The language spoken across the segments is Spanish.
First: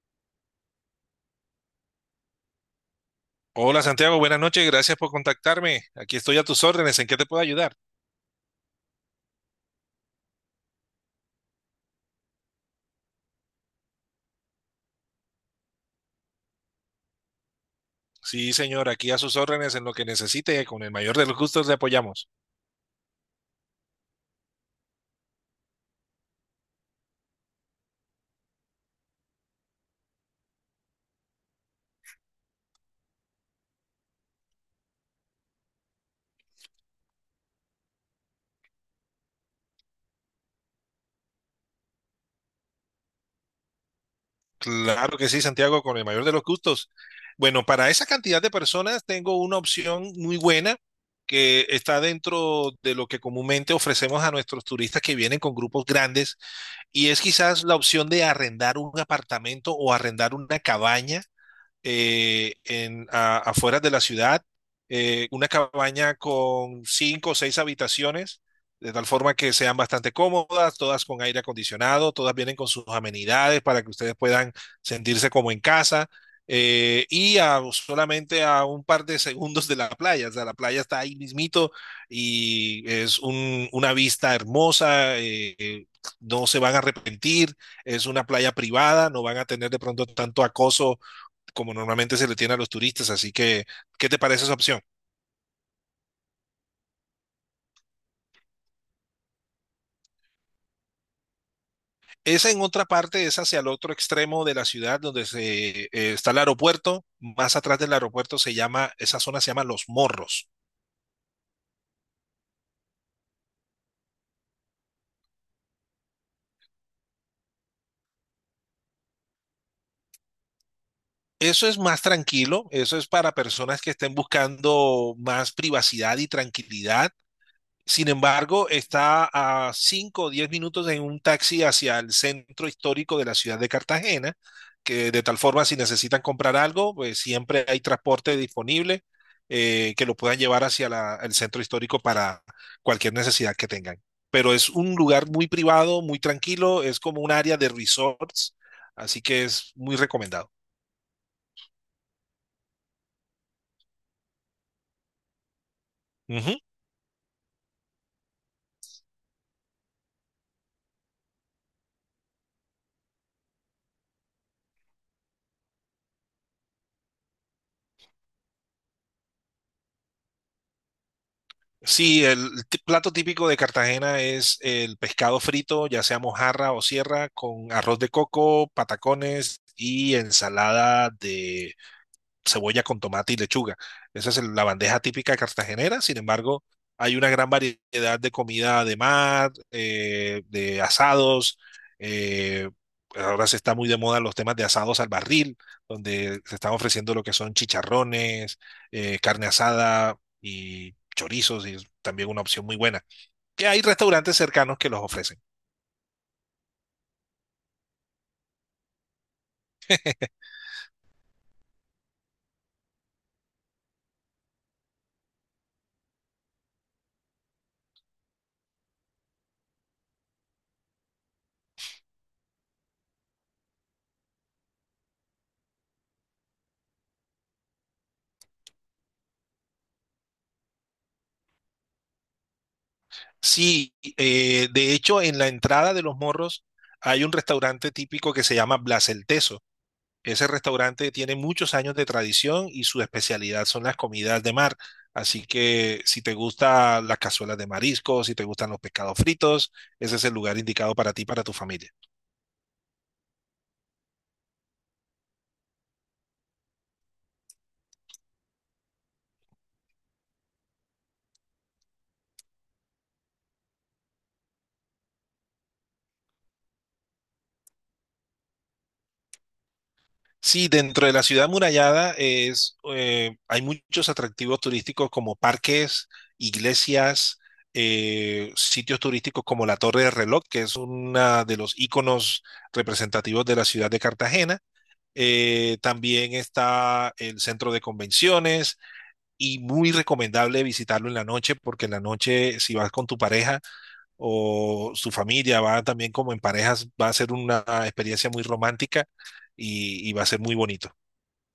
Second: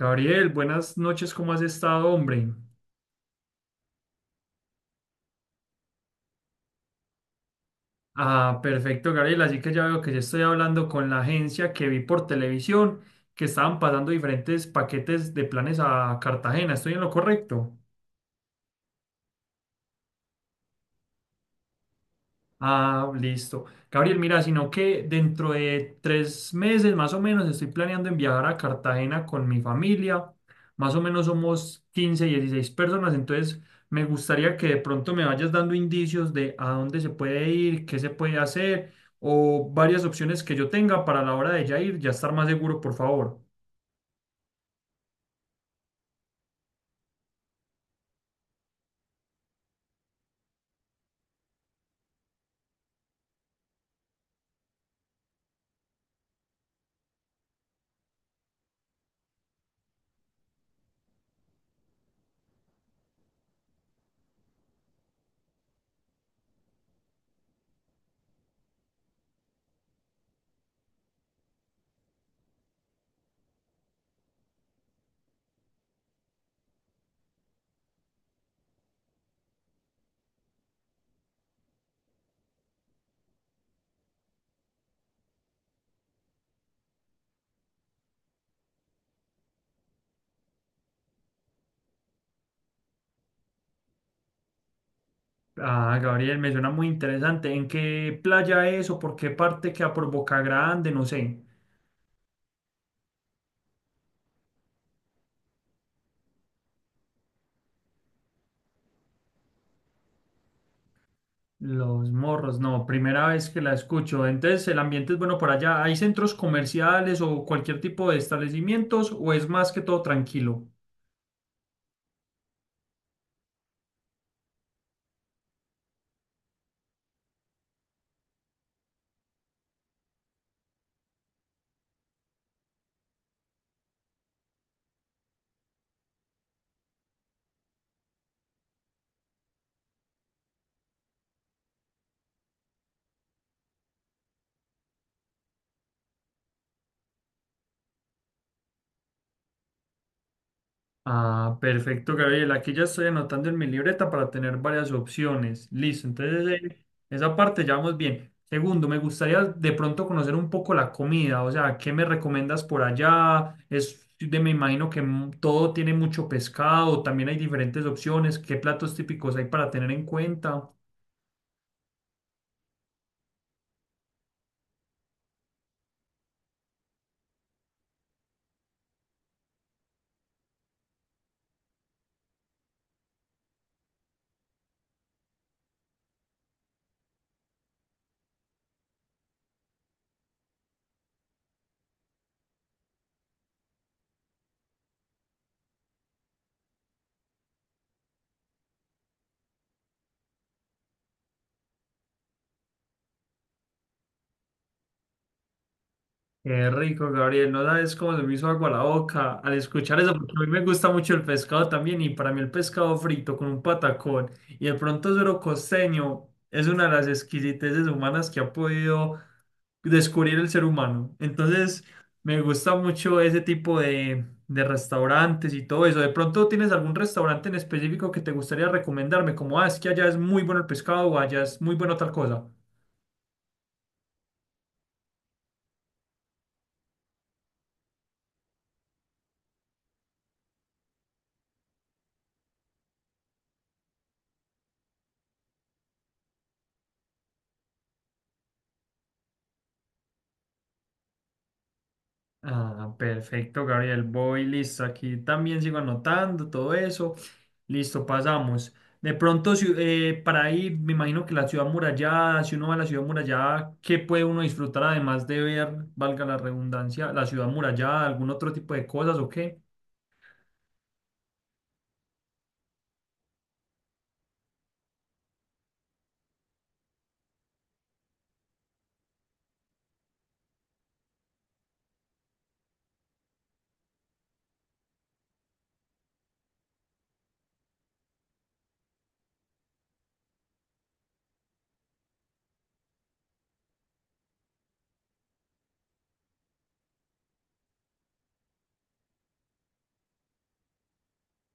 Gabriel, buenas noches, ¿cómo has estado, hombre? Hola Santiago, buenas noches, gracias por contactarme. Aquí estoy a tus órdenes, ¿en qué te puedo ayudar? Ah, perfecto, Gabriel, así que ya veo que ya estoy hablando con la agencia que vi por televisión que estaban pasando diferentes paquetes de planes a Cartagena, ¿estoy en lo correcto? Sí, señor, aquí a sus órdenes en lo que necesite, con el mayor de los gustos le apoyamos. Ah, listo. Gabriel, mira, sino que dentro de 3 meses más o menos estoy planeando en viajar a Cartagena con mi familia. Más o menos somos 15, 16 personas, entonces me gustaría que de pronto me vayas dando indicios de a dónde se puede ir, qué se puede hacer o varias opciones que yo tenga para la hora de ya ir, ya estar más seguro, por favor. Claro que sí, Santiago, con el mayor de los gustos. Bueno, para esa cantidad de personas tengo una opción muy buena que está dentro de lo que comúnmente ofrecemos a nuestros turistas que vienen con grupos grandes y es quizás la opción de arrendar un apartamento o arrendar una cabaña afuera de la ciudad, una cabaña con cinco o seis habitaciones, de tal forma que sean bastante cómodas, todas con aire acondicionado, todas vienen con sus amenidades para que ustedes puedan sentirse como en casa. Y solamente a un par de segundos de la playa, o sea, la playa está ahí mismito y es una vista hermosa. No se van a arrepentir, es una playa privada, no van a tener de pronto tanto acoso como normalmente se le tiene a los turistas. Así que, ¿qué te parece esa opción? Ah, Gabriel, me suena muy interesante. ¿En qué playa es o por qué parte queda por Boca Grande? No sé. Esa en otra parte es hacia el otro extremo de la ciudad donde está el aeropuerto. Más atrás del aeropuerto esa zona se llama Los Morros. Los Morros, no, primera vez que la escucho. Entonces, el ambiente es bueno por allá. ¿Hay centros comerciales o cualquier tipo de establecimientos o es más que todo tranquilo? Eso es más tranquilo, eso es para personas que estén buscando más privacidad y tranquilidad. Sin embargo, está a 5 o 10 minutos en un taxi hacia el centro histórico de la ciudad de Cartagena, que de tal forma si necesitan comprar algo, pues siempre hay transporte disponible, que lo puedan llevar hacia el centro histórico para cualquier necesidad que tengan. Pero es un lugar muy privado, muy tranquilo, es como un área de resorts, así que es muy recomendado. Ah, perfecto, Gabriel. Aquí ya estoy anotando en mi libreta para tener varias opciones. Listo, entonces esa parte ya vamos bien. Segundo, me gustaría de pronto conocer un poco la comida, o sea, ¿qué me recomiendas por allá? Es de, me imagino que todo tiene mucho pescado, también hay diferentes opciones. ¿Qué platos típicos hay para tener en cuenta? Sí, el plato típico de Cartagena es el pescado frito, ya sea mojarra o sierra, con arroz de coco, patacones y ensalada, cebolla con tomate y lechuga. Esa es la bandeja típica cartagenera. Sin embargo, hay una gran variedad de comida de mar, de asados. eh, Ahora se está muy de moda los temas de asados al barril, donde se están ofreciendo lo que son chicharrones, carne asada y chorizos, y es también una opción muy buena, que hay restaurantes cercanos que los ofrecen. Qué rico, Gabriel. No sabes cómo se me hizo agua la boca al escuchar eso, porque a mí me gusta mucho el pescado también. Y para mí, el pescado frito con un patacón y de pronto suero costeño es una de las exquisiteces humanas que ha podido descubrir el ser humano. Entonces, me gusta mucho ese tipo de restaurantes y todo eso. ¿De pronto tienes algún restaurante en específico que te gustaría recomendarme? Como, ah, es que allá es muy bueno el pescado o allá es muy bueno tal cosa. Sí, de hecho, en la entrada de Los Morros hay un restaurante típico que se llama Blas el Teso. Ese restaurante tiene muchos años de tradición y su especialidad son las comidas de mar. Así que si te gustan las cazuelas de mariscos, si te gustan los pescados fritos, ese es el lugar indicado para ti, y para tu familia. Ah, perfecto, Gabriel. Voy listo. Aquí también sigo anotando todo eso. Listo, pasamos. De pronto, para ir, me imagino que la ciudad murallada, si uno va a la ciudad murallada, ¿qué puede uno disfrutar además de ver, valga la redundancia, la ciudad murallada, algún otro tipo de cosas o qué? Sí, dentro de la ciudad murallada hay muchos atractivos turísticos como parques, iglesias, sitios turísticos como la Torre de Reloj, que es uno de los íconos representativos de la ciudad de Cartagena. También está el centro de convenciones y muy recomendable visitarlo en la noche, porque en la noche si vas con tu pareja o su familia, va también como en parejas, va a ser una experiencia muy romántica, y va a ser muy bonito.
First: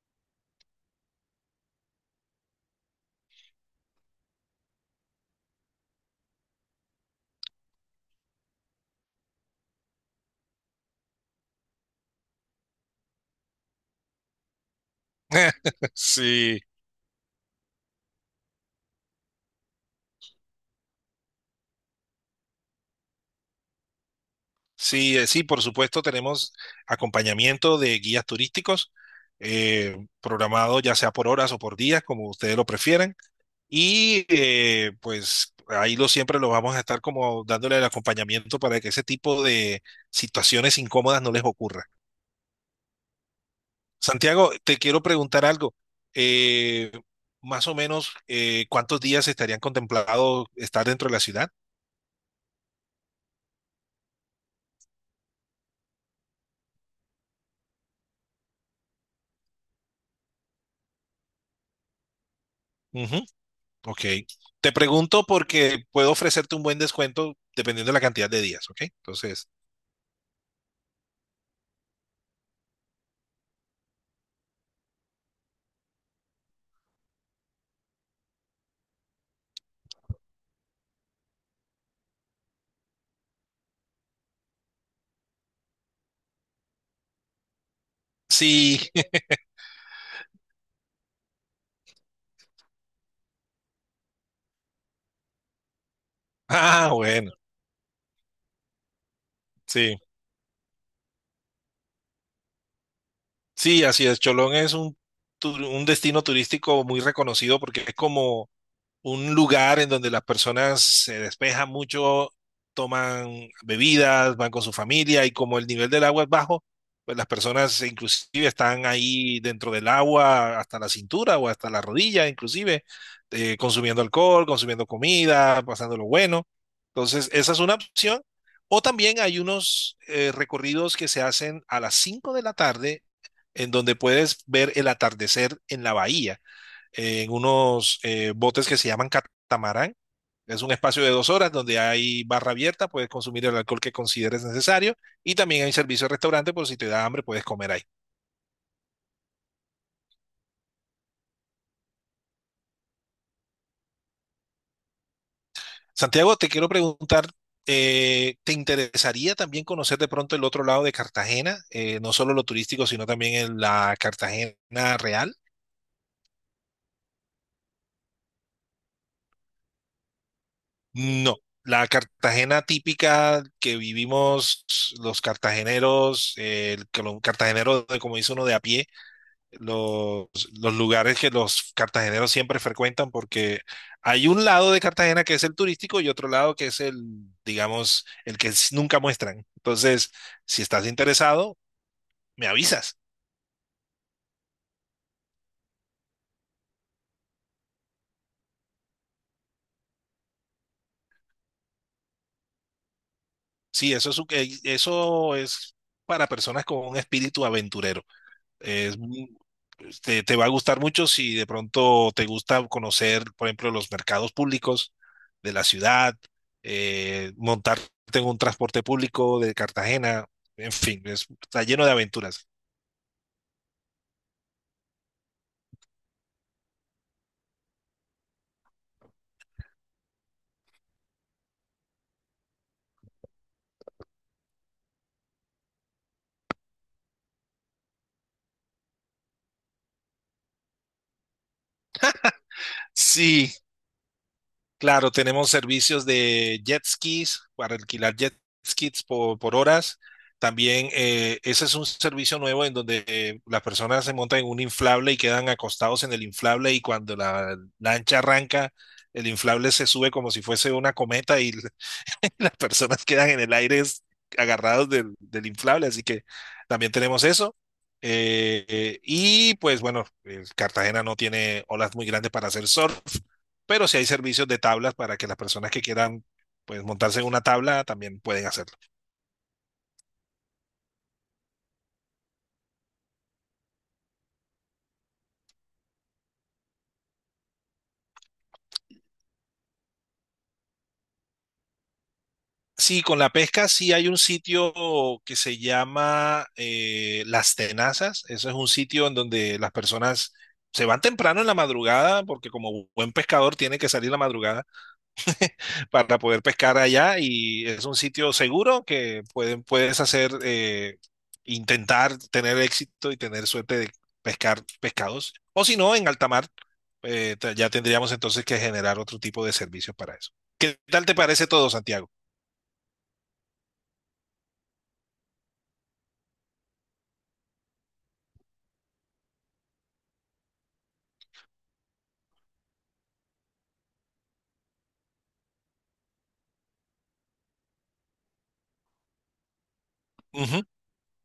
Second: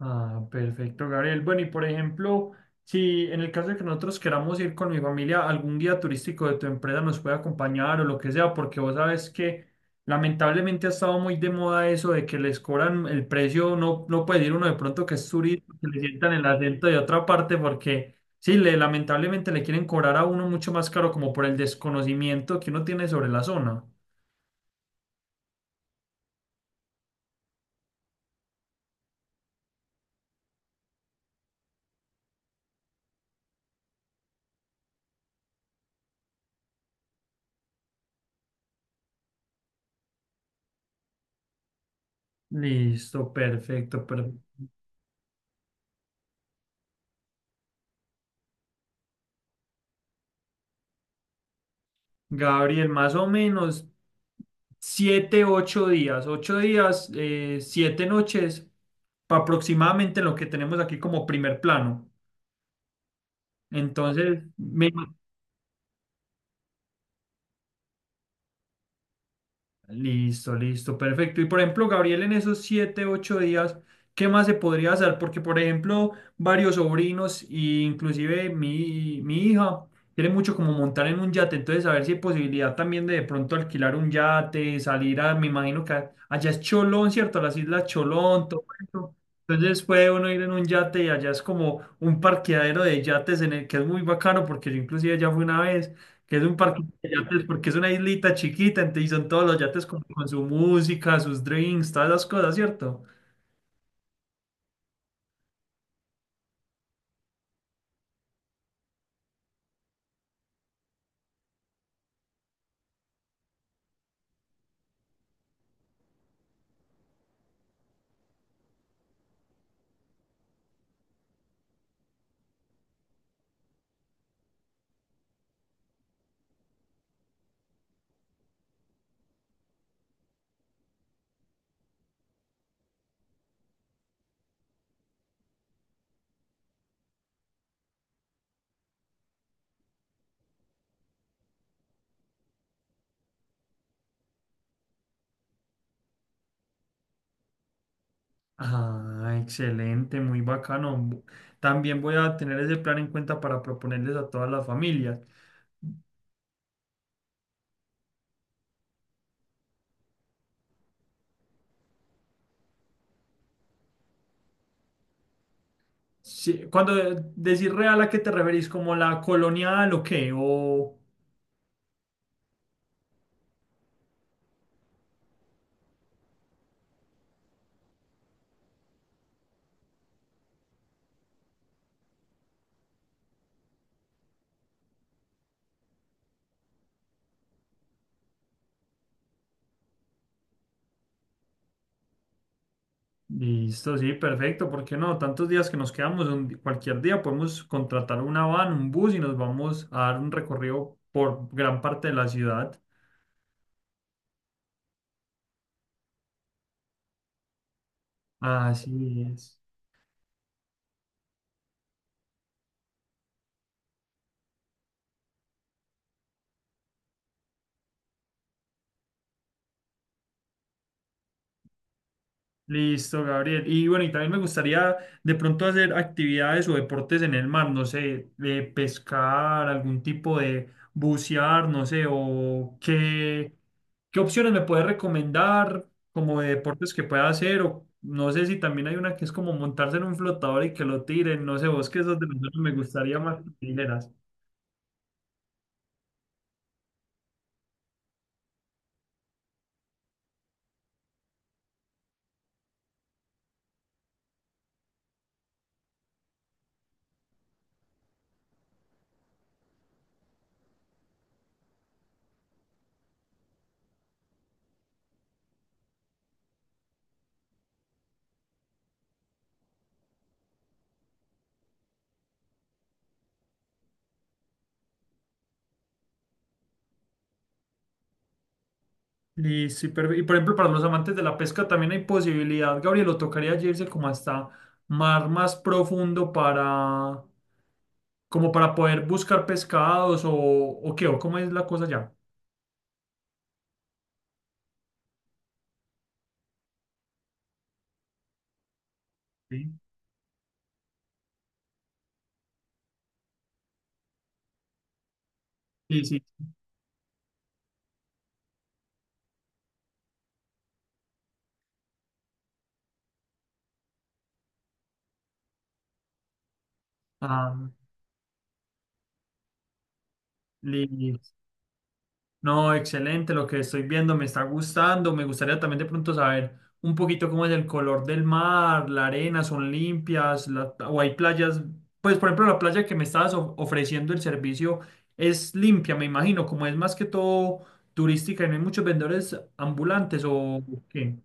Ah, perfecto, Gabriel. Bueno, y por ejemplo, si en el caso de que nosotros queramos ir con mi familia, algún guía turístico de tu empresa nos puede acompañar o lo que sea, porque vos sabes que lamentablemente ha estado muy de moda eso de que les cobran el precio, no, no puede ir uno de pronto que es turista, que le sientan el Sí, acento de otra parte, porque sí, lamentablemente le quieren cobrar a uno mucho más caro como por el desconocimiento que uno tiene sobre la zona. sí, sí, por supuesto tenemos acompañamiento de guías turísticos, programado ya sea por horas o por días, como ustedes lo prefieran. Y pues ahí lo siempre lo vamos a estar como dándole el acompañamiento para que ese tipo de situaciones incómodas no les ocurra. Listo, perfecto, Santiago, perfecto. te quiero preguntar algo. Eh, Más o menos, ¿cuántos días estarían contemplados estar dentro de la ciudad? Gabriel, más o menos 7, 8 días, 8 días, 7 noches, aproximadamente lo que tenemos aquí como primer plano. Ujú, ok. Entonces, Te me pregunto porque puedo ofrecerte un buen descuento dependiendo de la cantidad de días, ¿ok? Entonces, Listo, listo, perfecto. Y por ejemplo, Gabriel, en esos 7, 8 días, ¿qué más se podría hacer? Porque, por ejemplo, varios sobrinos, e inclusive mi hija, quiere mucho como montar en un yate, entonces a ver si hay posibilidad también de pronto alquilar un yate, salir a, me imagino que allá es Cholón, ¿cierto? Las islas Cholón, todo sí. eso. Entonces puede uno ir en un yate y allá es como un parqueadero de yates en el que es muy bacano porque yo inclusive ya fui una vez que es un parque Ah, de bueno, yates porque es una islita chiquita, entonces son todos los yates sí. como con su música, sus drinks, todas las cosas, ¿cierto? Sí, así es. Cholón es un destino turístico muy reconocido porque es como un lugar en donde las personas se despejan mucho, toman bebidas, van con su familia y como el nivel del agua es bajo, pues las personas inclusive están ahí dentro del agua hasta la cintura o hasta la rodilla, inclusive consumiendo alcohol, consumiendo comida, pasando lo bueno. Entonces, esa es una opción. O también hay unos recorridos que se hacen a las 5 de la tarde, en donde puedes ver el atardecer en la bahía, en unos botes que se llaman catamarán. Es un espacio de 2 horas donde hay barra abierta, puedes consumir el alcohol que consideres necesario, y también hay servicio de restaurante por si te da hambre, puedes comer ahí. Ah, excelente, muy bacano. También voy a tener ese plan en cuenta para proponerles a todas las familias. Santiago, te quiero preguntar, ¿te interesaría también conocer de pronto el otro lado de Cartagena? No solo lo turístico, sino también en la Cartagena real. Sí, cuando decís real, ¿a qué te referís? ¿Como la colonial o qué? O... No, la Cartagena típica que vivimos los cartageneros, el que los cartageneros, de- como dice uno de a pie, los, los lugares que los cartageneros siempre frecuentan, porque hay un lado de Cartagena que es el turístico y otro lado que es el, digamos, el que nunca muestran. Entonces, si estás interesado, me avisas. Listo, sí, perfecto, ¿por qué no? Tantos días que nos quedamos, cualquier día podemos contratar una van, un bus y nos vamos a dar un recorrido por gran parte de la ciudad. Sí, eso es para personas con un espíritu aventurero. Es Así muy- es. te va a gustar mucho si de pronto te gusta conocer, por ejemplo, los mercados públicos de la ciudad, montarte en un transporte público de Cartagena, en fin, está lleno de aventuras. Listo, Gabriel. Y bueno, y también me gustaría de pronto hacer actividades o deportes en el mar, no sé, de pescar, algún tipo de bucear, no sé, o qué, qué opciones me puedes recomendar como de deportes que pueda hacer, o no sé si también hay una que es como montarse en un flotador y que lo tiren, no sé, vos que esos de los me gustaría más que Sí, me dijeras. claro, tenemos servicios de jet skis para alquilar jet skis por, horas. También ese es un servicio nuevo en donde las personas se montan en un inflable y quedan acostados en el inflable, y cuando la lancha arranca, el inflable se sube como si fuese una cometa, y las personas quedan en el aire, agarrados del inflable. Así que también tenemos eso. Y pues bueno, Cartagena no tiene olas muy grandes para hacer surf, pero sí hay servicios de tablas para que las personas que quieran pues montarse en una tabla también pueden hacerlo. Listo, y por ejemplo, para los amantes de la pesca también hay posibilidad, Gabriel, o tocaría irse como hasta mar más profundo para, como para poder buscar pescados o qué, o cómo es la cosa ya. Sí, con la pesca sí hay un sitio que se llama Las Tenazas. Eso es un sitio en donde las Sí, personas se van temprano en la madrugada porque como buen pescador tiene que salir la madrugada sí, para sí. poder pescar allá, y es un sitio seguro que puedes hacer, intentar tener éxito y tener suerte de pescar pescados. O si no, en alta mar, Ah, ya tendríamos entonces que generar otro tipo de servicios para eso. ¿Qué tal te listo. parece todo, Santiago? No, excelente, lo que estoy viendo me está gustando. Me gustaría también de pronto saber un poquito cómo es el color del mar, la arena, son limpias, o hay playas. Pues, por ejemplo, la playa que me estabas ofreciendo el servicio es limpia, me imagino, como es más que todo turística y no hay muchos vendedores ambulantes Uh -huh. o qué.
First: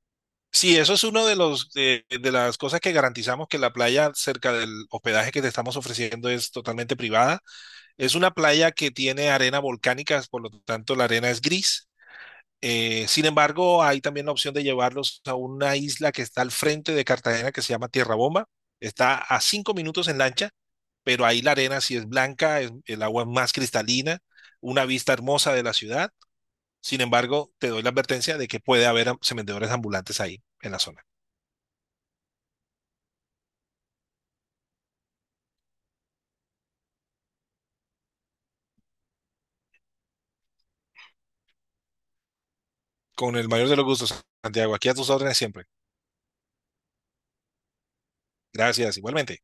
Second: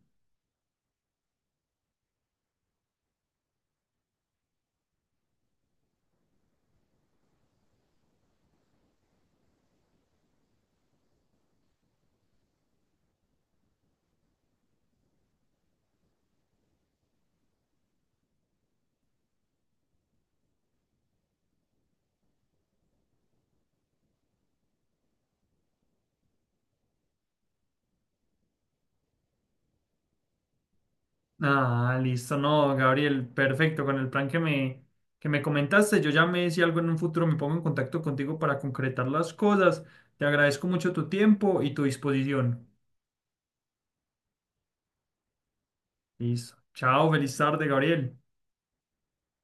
Sí, eso es uno de las cosas que garantizamos, que la playa cerca del hospedaje que te estamos ofreciendo es totalmente privada. Es una playa que tiene arena volcánica, por lo tanto la arena es gris. Sin embargo, hay también la opción de llevarlos a una isla que está al frente de Cartagena que se llama Tierra Bomba. Está a 5 minutos en lancha, pero ahí la arena sí es blanca, el agua es más cristalina, una vista hermosa de la ciudad. Sin embargo, te doy la advertencia de que puede haber vendedores ambulantes ahí en la zona. Ah, listo, no, Gabriel, perfecto. Con el plan que que me comentaste, yo ya me si algo en un futuro me pongo en contacto contigo para concretar las cosas. Te agradezco mucho tu tiempo y tu disposición. Con el mayor de los gustos, Santiago, aquí a tus órdenes siempre. Listo. Chao, feliz tarde, Gabriel. Gracias, igualmente.